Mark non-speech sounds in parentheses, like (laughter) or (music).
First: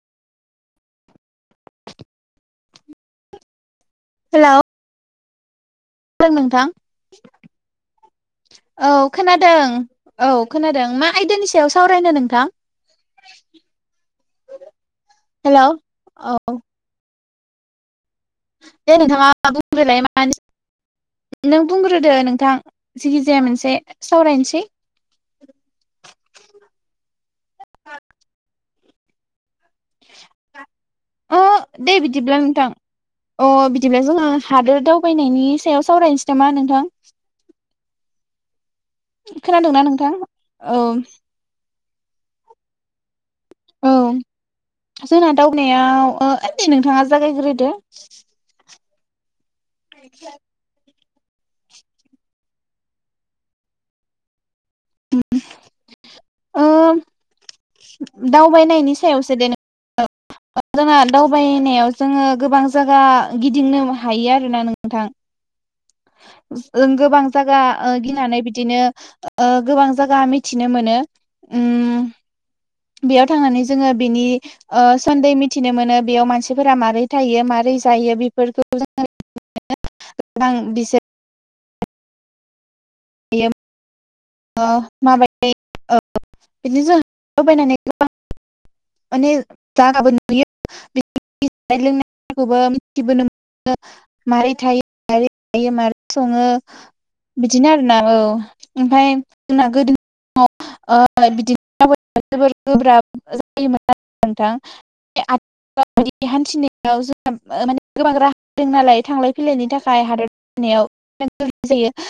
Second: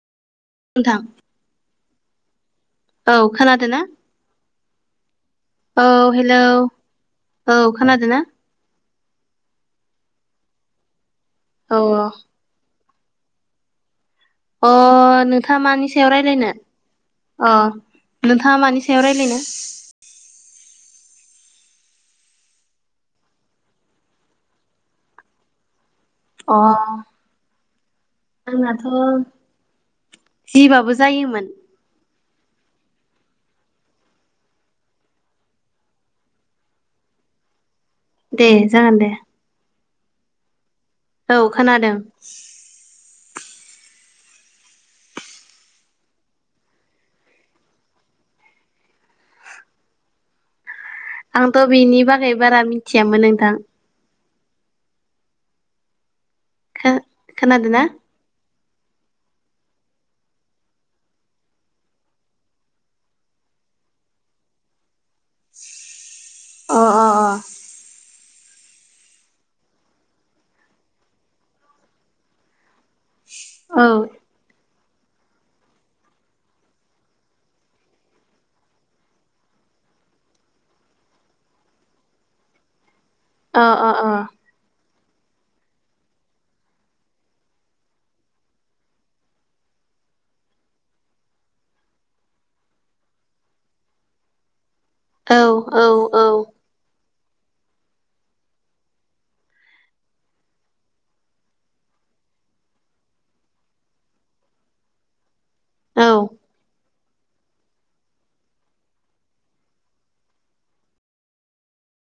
नोंथां औ खोनादों ना? हेलौ औ हेलौ नोंथां औ खोनादों ना औ खोनादों। औ खोनादों मा आयदानि सायाव औ सावरायनो नोंथां अ नोंथाङा हेलौ मानि सायाव रायलायनो औ अ नोंथाङा मानि दे सायाव रायलायनो नोंथाङा बुंग्रोलाय (inaudible) नों बुंग्रोदो नोंथां जिखिजाया मोनसे सावरायनोसै अ आंनाथ' जिबाबो जायोमोन। जबलांनोथां अ बिदिनो जोङो हादोर दावबायनायनि सायाव सावरायनोसै नामा नोंथां? दे जागोन दे द औ खोनादों। औ (inaudible) जोंना दावनायाव नोंथाङा जागायग्रोदो। आ आंथ' बेनि बागै बारा मिथियामोन नोंथां। खोनादोंनाा फायनायनि सायावसो दनो दाना दावबायनायाव जोङो गोबां जायगा गिदिंनो हायो आरोना नोंथां। (inaudible) अ अ गोबां अ जायगा ओ गिनानै बि नो गोबां जायगा मिथिनो मोनो उम बेयाव थांनानै औ जोङो बेनि ओ सोदै मिथिनो मोनो बेयाव मानसिफोरा माबारै थायो मारै जायो बेफोरखौ जोङो (unintelligible) गोबां बि अ अ अ ओ (unintelligible) माने (unintelligible) लोंनाय (unintelligible) मारै थायो मारोरै औ जायो औ मारोरै सङो औ बिदिनो आरोना औ ओमफाय जोंना गोदो (unintelligible) ओ (unintelligible) नोंथां औ हान्थिनायाव (unintelligible) (unintelligible)